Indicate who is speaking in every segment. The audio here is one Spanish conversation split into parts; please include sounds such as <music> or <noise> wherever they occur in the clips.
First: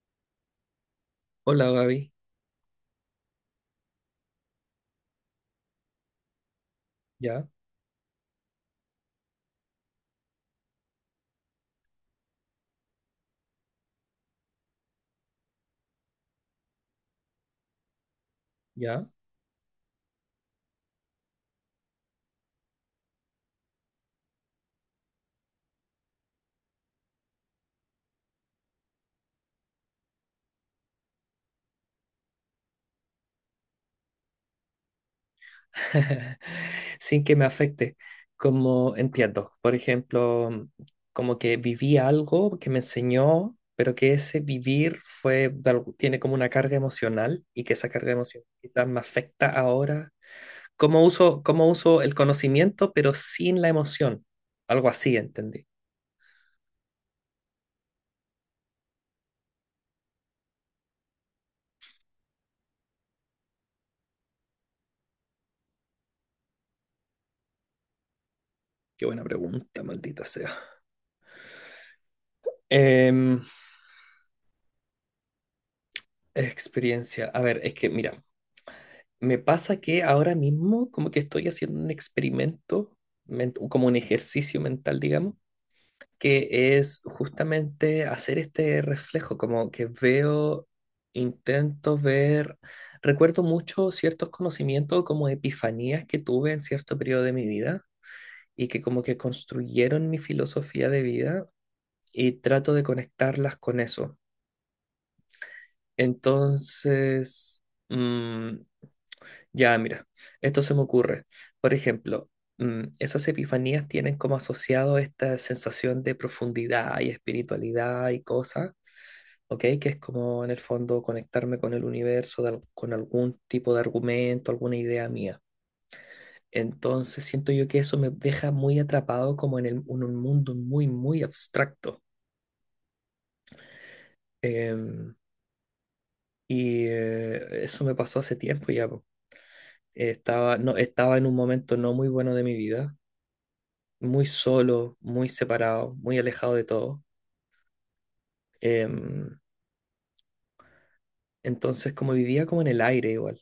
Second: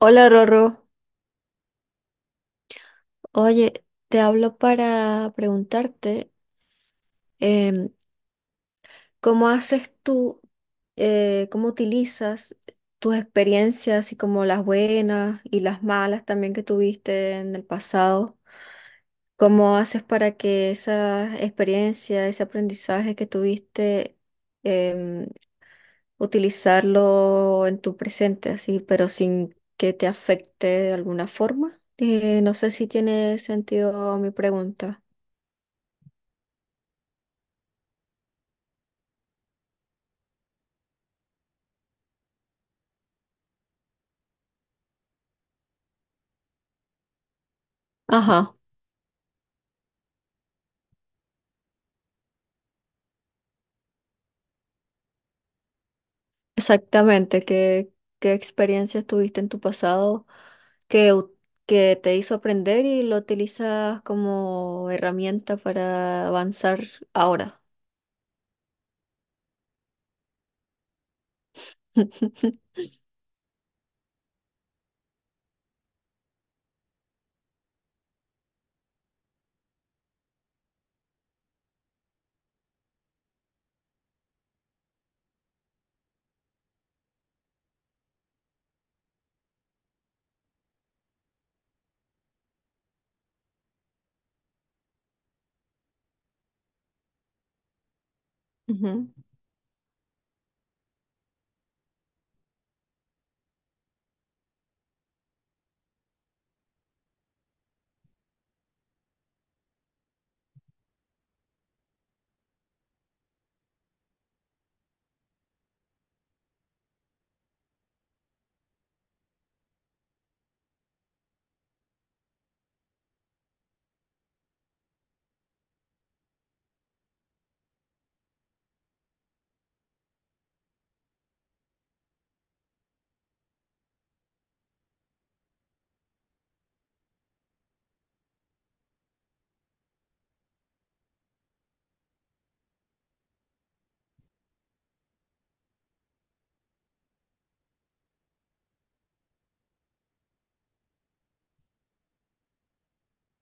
Speaker 1: Hola Rorro,
Speaker 2: Hola Gaby,
Speaker 1: oye, te hablo para preguntarte
Speaker 2: ya,
Speaker 1: em, cómo haces tú, cómo utilizas tus experiencias y como las buenas y las malas también que tuviste en el pasado.
Speaker 2: ya,
Speaker 1: ¿Cómo haces para que esa experiencia, ese aprendizaje que tuviste, em, utilizarlo en tu presente, así, pero sin que te afecte de alguna forma? No sé si tiene sentido mi pregunta.
Speaker 2: <laughs> sin que me afecte, como entiendo, por ejemplo, como que viví algo que me enseñó, pero que ese vivir fue, tiene como una carga emocional y que esa carga emocional
Speaker 1: Ajá,
Speaker 2: quizás me afecta ahora, cómo uso el conocimiento, pero sin la emoción, algo así, entendí.
Speaker 1: exactamente. ¿Qué, qué experiencias tuviste en tu pasado que, que te hizo aprender y lo utilizas como herramienta para avanzar ahora?
Speaker 2: Qué buena pregunta, maldita sea.
Speaker 1: <laughs>
Speaker 2: Em, Experiencia, a ver, es que mira. Me pasa que ahora mismo como que estoy haciendo un experimento, como un ejercicio mental, digamos, que es justamente hacer este reflejo, como que veo, intento ver, recuerdo mucho ciertos conocimientos como epifanías que tuve en cierto periodo de mi vida y que como
Speaker 1: Ujú.
Speaker 2: que construyeron mi filosofía de vida y trato de conectarlas con eso. Entonces... mm, ya, mira, esto se me ocurre. Por ejemplo, esas epifanías tienen como asociado esta sensación de profundidad y espiritualidad y cosas, ¿ok? Que es como en el fondo conectarme con el universo, con algún tipo de argumento, alguna idea mía. Entonces siento yo que eso me deja muy atrapado como en, en un mundo muy, muy abstracto. Em, y eso me pasó hace tiempo ya, po. Estaba, no, estaba en un momento no muy bueno de mi vida, muy solo, muy separado, muy alejado de todo. Em, entonces, como vivía como en el aire igual.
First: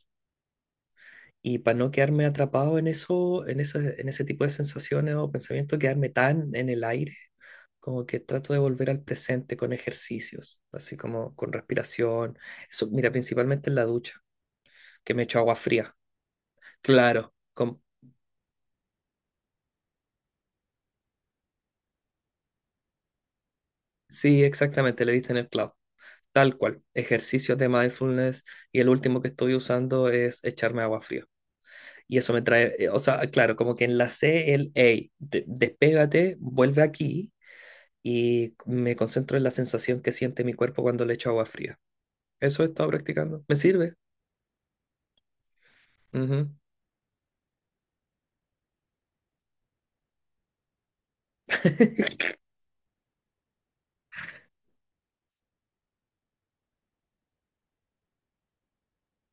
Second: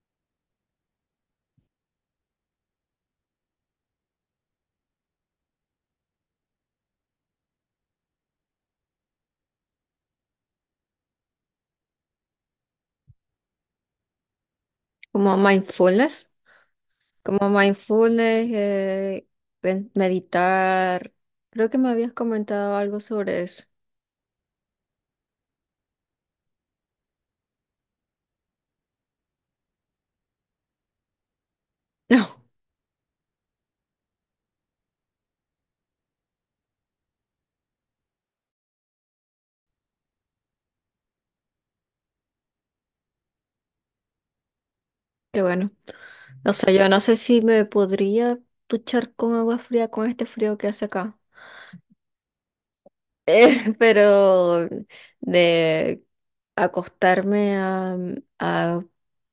Speaker 2: Y para no quedarme atrapado en eso, en ese tipo de sensaciones o pensamientos, quedarme tan en el aire, como que trato de volver al presente con ejercicios, así como con respiración. Eso, mira, principalmente en la ducha, que me
Speaker 1: Como
Speaker 2: echo agua fría.
Speaker 1: mindfulness,
Speaker 2: Claro,
Speaker 1: como mindfulness, meditar. Creo que me habías comentado algo sobre eso. <laughs>
Speaker 2: sí, exactamente, le diste en el clavo. Tal cual, ejercicios de mindfulness y el último que estoy usando es echarme agua fría. Y eso me
Speaker 1: No,
Speaker 2: trae, o sea, claro, como que enlacé el, hey, despégate, vuelve aquí, y me concentro en la sensación que siente mi cuerpo cuando le echo agua fría. Eso he estado practicando. ¿Me sirve?
Speaker 1: qué bueno.
Speaker 2: Ujú.
Speaker 1: O sea, yo no sé si me podría duchar con agua fría con este frío que hace acá.
Speaker 2: <laughs>
Speaker 1: <laughs> Pero de acostarme a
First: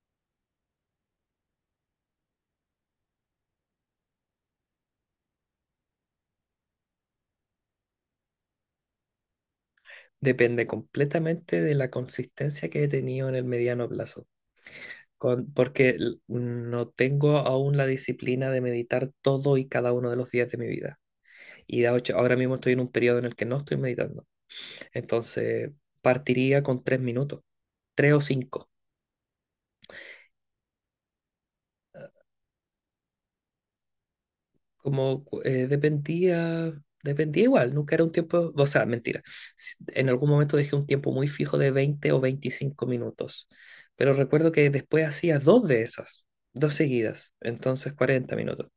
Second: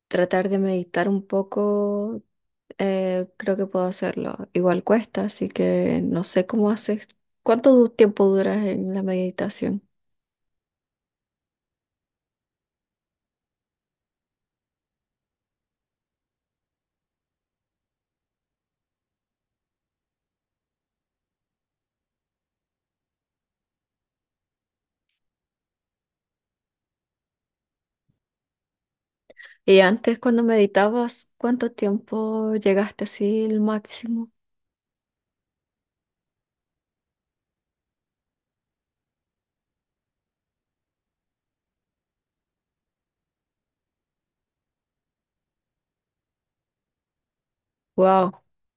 Speaker 1: tratar de meditar un poco, creo que puedo hacerlo. Igual cuesta, así que no sé cómo haces. ¿Cuánto tiempo duras en la meditación?
Speaker 2: Depende completamente de la consistencia que he tenido en el mediano plazo. Porque no tengo aún la disciplina de meditar todo y cada uno de los días de mi vida. Y de hecho, ahora mismo estoy en un periodo en el que no estoy meditando. Entonces, partiría con 3 minutos, tres o cinco.
Speaker 1: Y antes, cuando meditabas, ¿cuánto tiempo llegaste así el máximo?
Speaker 2: Como dependía, igual, nunca era un tiempo, o sea, mentira. En algún momento dejé un tiempo muy fijo de 20 o 25 minutos, pero recuerdo que después hacía dos de esas, dos seguidas, entonces cuarenta
Speaker 1: Wow.
Speaker 2: minutos,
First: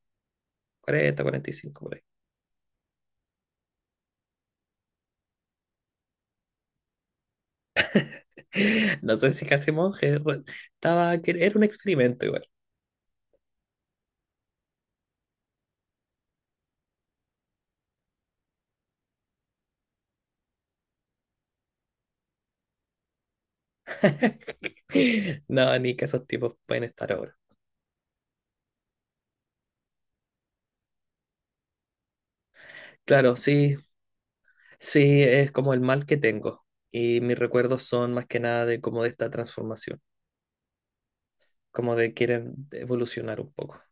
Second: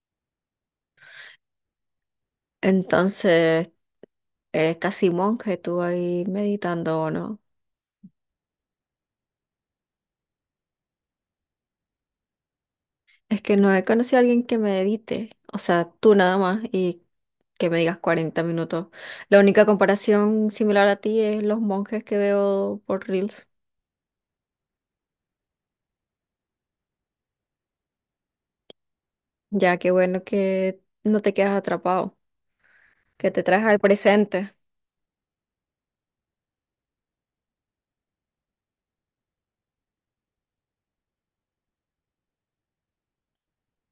Speaker 2: 40, 45 por ahí.
Speaker 1: Entonces, casi monje tú ahí meditando, ¿o no?
Speaker 2: <laughs> No sé si casi monje, estaba, que era un experimento igual.
Speaker 1: Es que no he conocido a alguien que medite, o sea, tú nada más y que me digas 40 minutos. La única comparación similar a ti es los monjes que veo por Reels.
Speaker 2: <laughs> No, ni que esos tipos pueden estar ahora.
Speaker 1: Ya que bueno que no te quedas atrapado, que
Speaker 2: Claro,
Speaker 1: te traes
Speaker 2: sí,
Speaker 1: al presente.
Speaker 2: sí, es como el mal que tengo. Y mis recuerdos son más que nada de como de esta transformación. Como de querer evolucionar un poco,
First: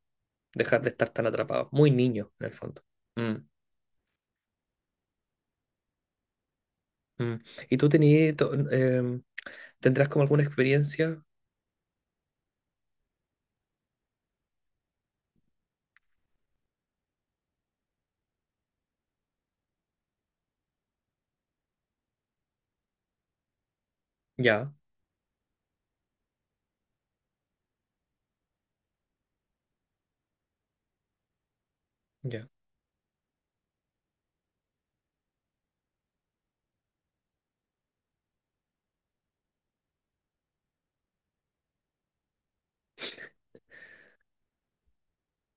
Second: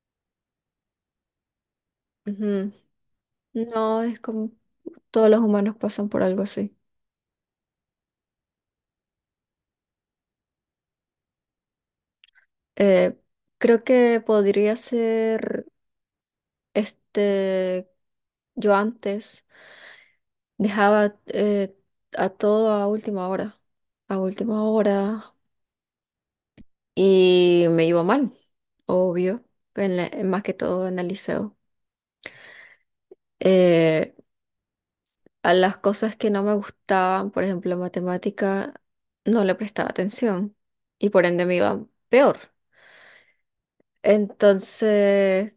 Speaker 2: dejar de estar tan atrapado, muy niño en el
Speaker 1: Ujú.
Speaker 2: fondo. Mm,
Speaker 1: No, es como todos los humanos pasan por algo así.
Speaker 2: mm. ¿Y tú tenías, tendrás como alguna experiencia?
Speaker 1: Eh, creo que podría ser este, yo antes dejaba a todo a última
Speaker 2: Ya,
Speaker 1: hora y me iba mal, obvio, más que todo en el liceo.
Speaker 2: ya,
Speaker 1: Eh, a las cosas que no me gustaban, por ejemplo, matemática, no le prestaba atención y por ende me iba peor. Entonces,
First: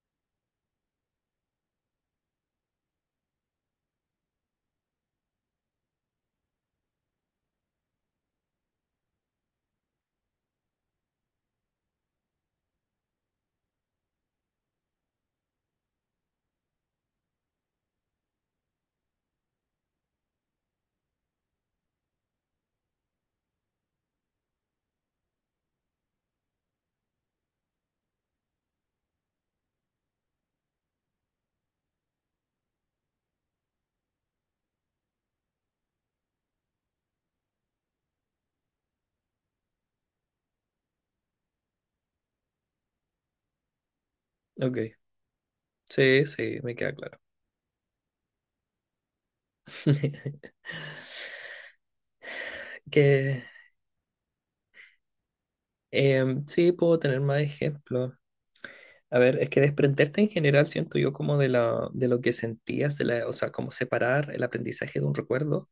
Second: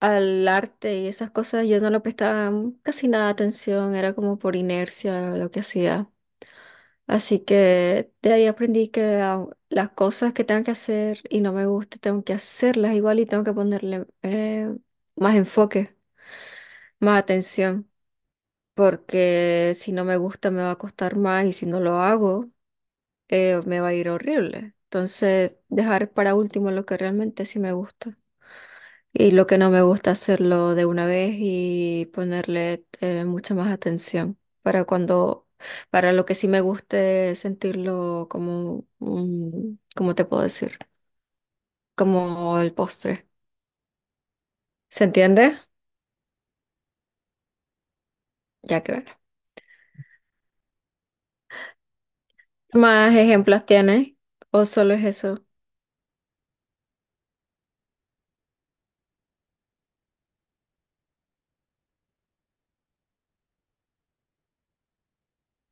Speaker 1: al arte y esas cosas yo no le prestaba casi nada de atención, era como por inercia lo que hacía. Así que de ahí aprendí que las cosas que tengo que hacer y no me guste, tengo que hacerlas igual y tengo que ponerle más enfoque, más atención, porque si no me gusta me va a costar más y si no lo hago me va a ir horrible. Entonces, dejar para último lo que realmente sí me gusta. Y lo que no me gusta hacerlo de una vez y ponerle mucha más atención para cuando, para lo que sí me guste sentirlo como un, ¿cómo te puedo decir? Como el postre.
Speaker 2: ok.
Speaker 1: ¿Se entiende?
Speaker 2: Sí, sí, me queda claro.
Speaker 1: Ya que bueno.
Speaker 2: <laughs>
Speaker 1: ¿Más
Speaker 2: Que
Speaker 1: ejemplos tienes? ¿O solo es eso?
Speaker 2: sí, puedo tener más ejemplos. A ver, es que desprenderte en general siento yo como de, la, de lo que sentías, de la, o sea, como separar el aprendizaje de un recuerdo,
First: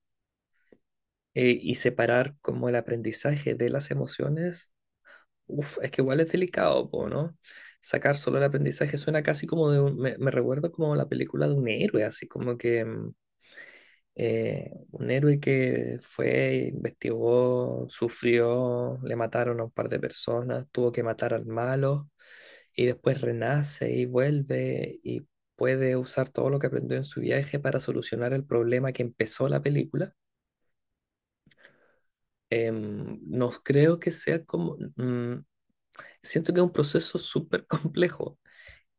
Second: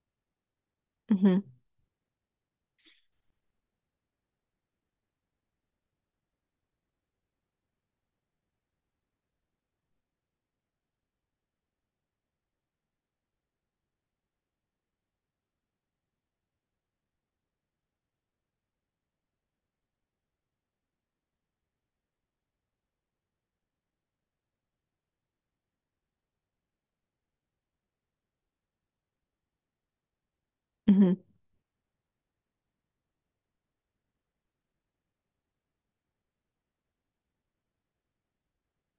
Speaker 1: Ujú,
Speaker 2: y separar como el aprendizaje de las emociones. Uf, es que igual es delicado, po, ¿no? Sacar solo el aprendizaje suena casi como de un, me recuerdo como la película de un héroe, así como que un héroe que fue, investigó, sufrió, le mataron a un par de personas, tuvo que matar al malo y después renace y vuelve y puede usar todo lo que aprendió en su viaje para solucionar el problema que empezó la película.
Speaker 1: ujú.
Speaker 2: No creo que sea como, siento que es un proceso súper complejo.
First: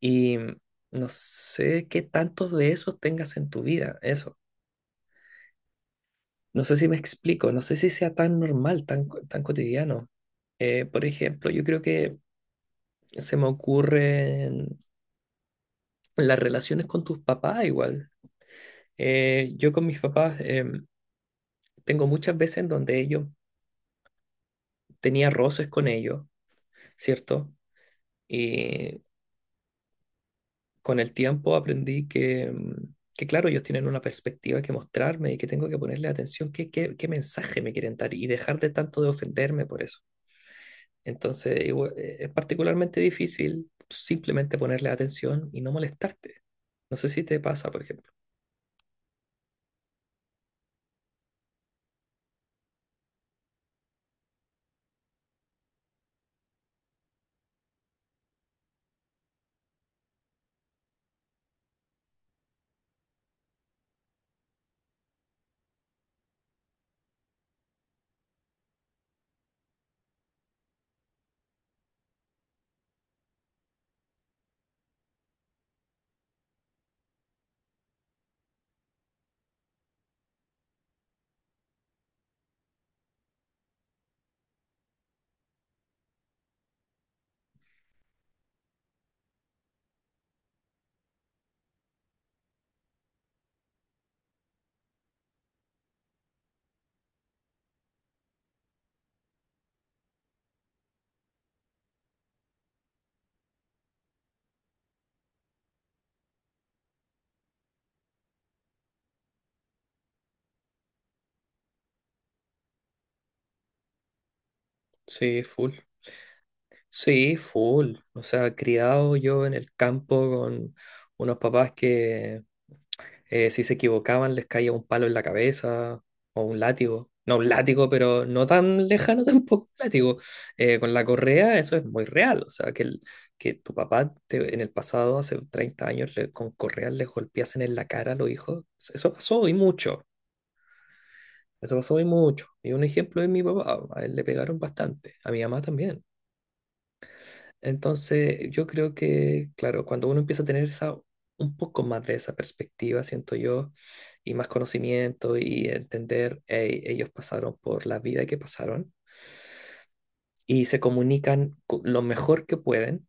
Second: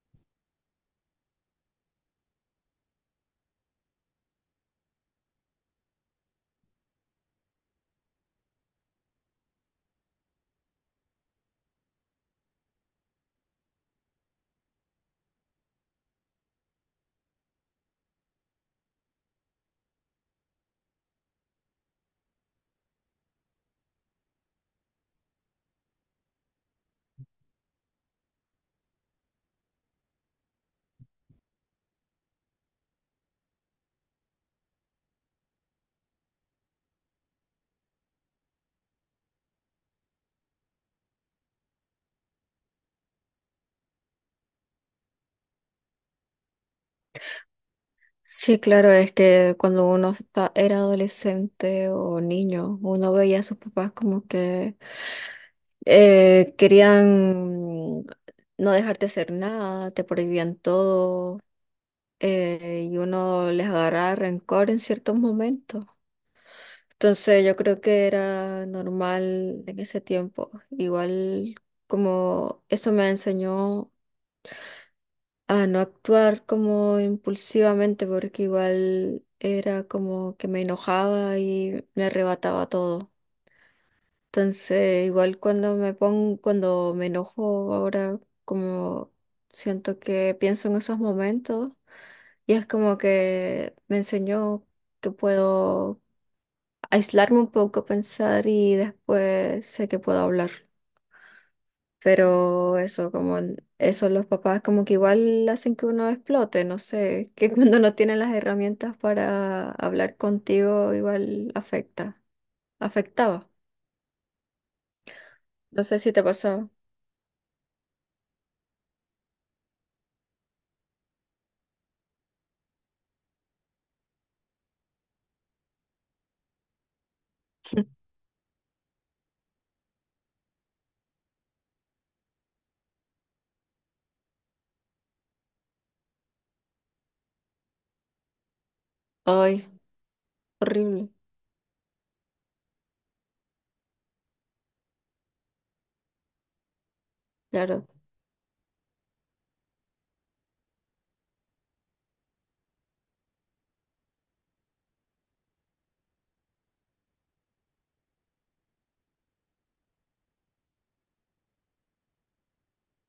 Speaker 2: Y no sé qué tantos de esos tengas en tu vida, eso. No sé si me explico, no sé si sea tan normal, tan, tan cotidiano. Por ejemplo, yo creo que se me ocurren las relaciones con tus papás igual. Yo con mis papás tengo muchas veces en donde ellos tenía roces con ellos, ¿cierto? Y con el tiempo aprendí que, que, claro, ellos tienen una perspectiva que mostrarme y que tengo que ponerle atención qué mensaje me quieren dar y dejar de tanto de ofenderme por eso. Entonces, es particularmente difícil simplemente ponerle atención y no molestarte. No sé si te pasa, por ejemplo.
Speaker 1: Sí, claro, es que cuando era adolescente o niño, uno veía a sus papás como que querían no dejarte hacer nada, te prohibían todo, y uno les agarraba rencor en ciertos momentos. Entonces yo creo que era normal en ese tiempo. Igual como eso me enseñó a no actuar como impulsivamente porque igual era como que me enojaba y me arrebataba todo. Entonces, igual cuando me pongo, cuando me enojo ahora, como siento que pienso en esos momentos y es como que me enseñó que puedo aislarme un poco, pensar y después sé que puedo hablar. Pero eso, como eso, los papás como que igual hacen que uno explote, no sé, que <laughs> cuando no tienen las herramientas para hablar contigo, igual afecta, afectaba.
Speaker 2: Sí, full.
Speaker 1: No sé si te pasaba.
Speaker 2: Sí, full. O sea, criado yo en el campo con unos papás que... si se equivocaban, les caía un palo en la cabeza o un látigo. No, un látigo,
Speaker 1: <laughs>
Speaker 2: pero no tan lejano <laughs> tampoco un látigo. Con la correa eso es muy real. O sea, que, que tu papá en el pasado, hace 30 años, con correas les golpeasen en la cara a los hijos. Eso pasó y
Speaker 1: Ay,
Speaker 2: mucho.
Speaker 1: horrible,
Speaker 2: Eso pasó y mucho. Y un ejemplo es mi papá. A él le pegaron bastante. A mi mamá también.
Speaker 1: claro.
Speaker 2: Entonces, yo creo que, claro, cuando uno empieza a tener esa, un poco más de esa perspectiva, siento yo, y más conocimiento y entender, "Ey, ellos pasaron por la vida que pasaron y se comunican lo mejor que pueden.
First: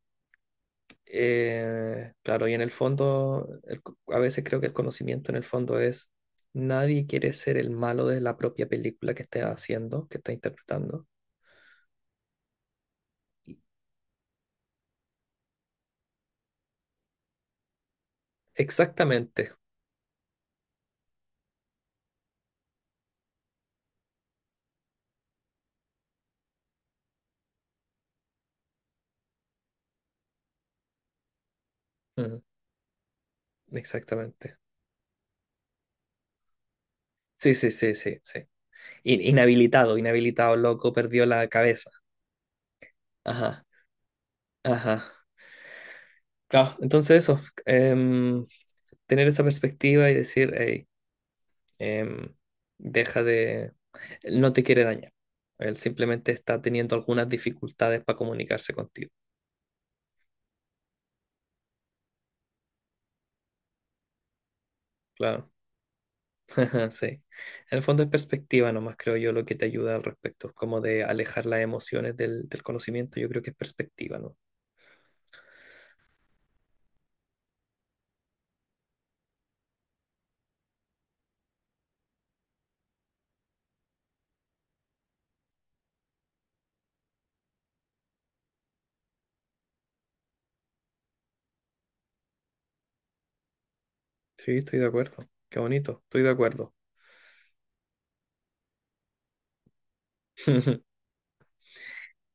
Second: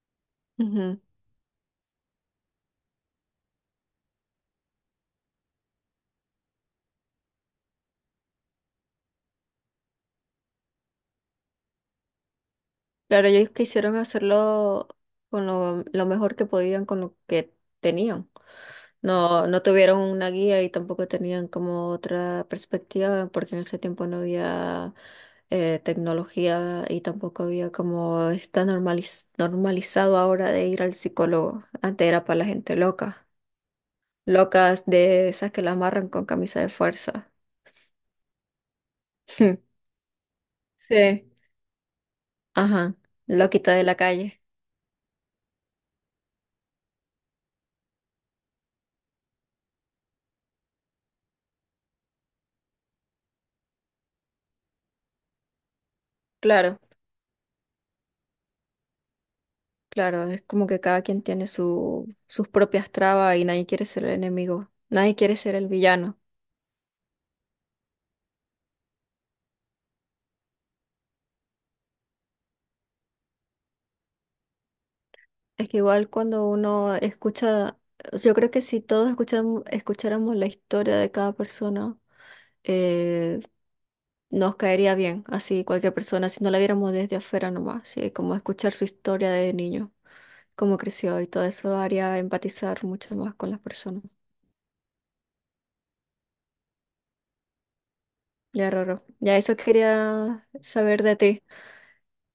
Speaker 1: Ujú.
Speaker 2: Claro, y en el fondo, a veces creo que el conocimiento en el fondo es, nadie quiere ser el malo de la propia película que esté haciendo, que está interpretando.
Speaker 1: Claro, ellos quisieron hacerlo con lo mejor que podían, con lo que tenían. No,
Speaker 2: Exactamente.
Speaker 1: no tuvieron una guía y tampoco tenían como otra perspectiva, porque en ese tiempo no había tecnología y tampoco había como está normalizado ahora de ir al psicólogo. Antes era para
Speaker 2: Mm,
Speaker 1: la gente loca,
Speaker 2: Exactamente.
Speaker 1: locas de esas que la amarran con camisa de fuerza.
Speaker 2: Sí, sí, sí, sí, sí.
Speaker 1: <laughs>
Speaker 2: Inhabilitado loco, perdió
Speaker 1: Sí.
Speaker 2: la cabeza.
Speaker 1: Ajá,
Speaker 2: Ajá,
Speaker 1: loquita de la calle.
Speaker 2: ajá. Claro, entonces eso, em, tener esa perspectiva y decir, hey, em, deja de, él no te quiere dañar. Él simplemente está
Speaker 1: Claro,
Speaker 2: teniendo algunas dificultades para comunicarse contigo.
Speaker 1: claro, es como que cada quien tiene su, sus propias trabas y nadie quiere ser el enemigo, nadie quiere
Speaker 2: Claro,
Speaker 1: ser el villano.
Speaker 2: <laughs> sí. En el fondo es perspectiva nomás, creo yo, lo que te ayuda al respecto, como de alejar las emociones del, del conocimiento, yo creo que es perspectiva, ¿no?
Speaker 1: Es que igual cuando uno escucha, yo creo que si todos escucháramos la historia de cada persona, eh, nos caería bien, así cualquier persona, si no la viéramos desde afuera nomás, sí, como escuchar su historia de niño, cómo creció y todo eso haría empatizar mucho más con las personas.
Speaker 2: Sí, estoy de acuerdo. Qué bonito, estoy de acuerdo.
Speaker 1: Ya, Roro. Ya eso quería
Speaker 2: <laughs>
Speaker 1: saber de ti.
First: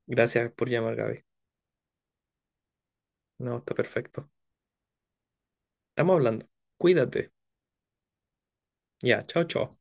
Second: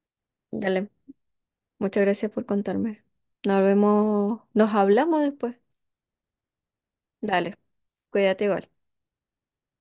Speaker 2: Gracias por
Speaker 1: Dale,
Speaker 2: llamar, Gaby.
Speaker 1: muchas gracias por contarme.
Speaker 2: No,
Speaker 1: Nos
Speaker 2: está perfecto.
Speaker 1: vemos, nos hablamos después.
Speaker 2: Estamos hablando. Cuídate.
Speaker 1: Dale, cuídate igual.
Speaker 2: Ya, chao, chao.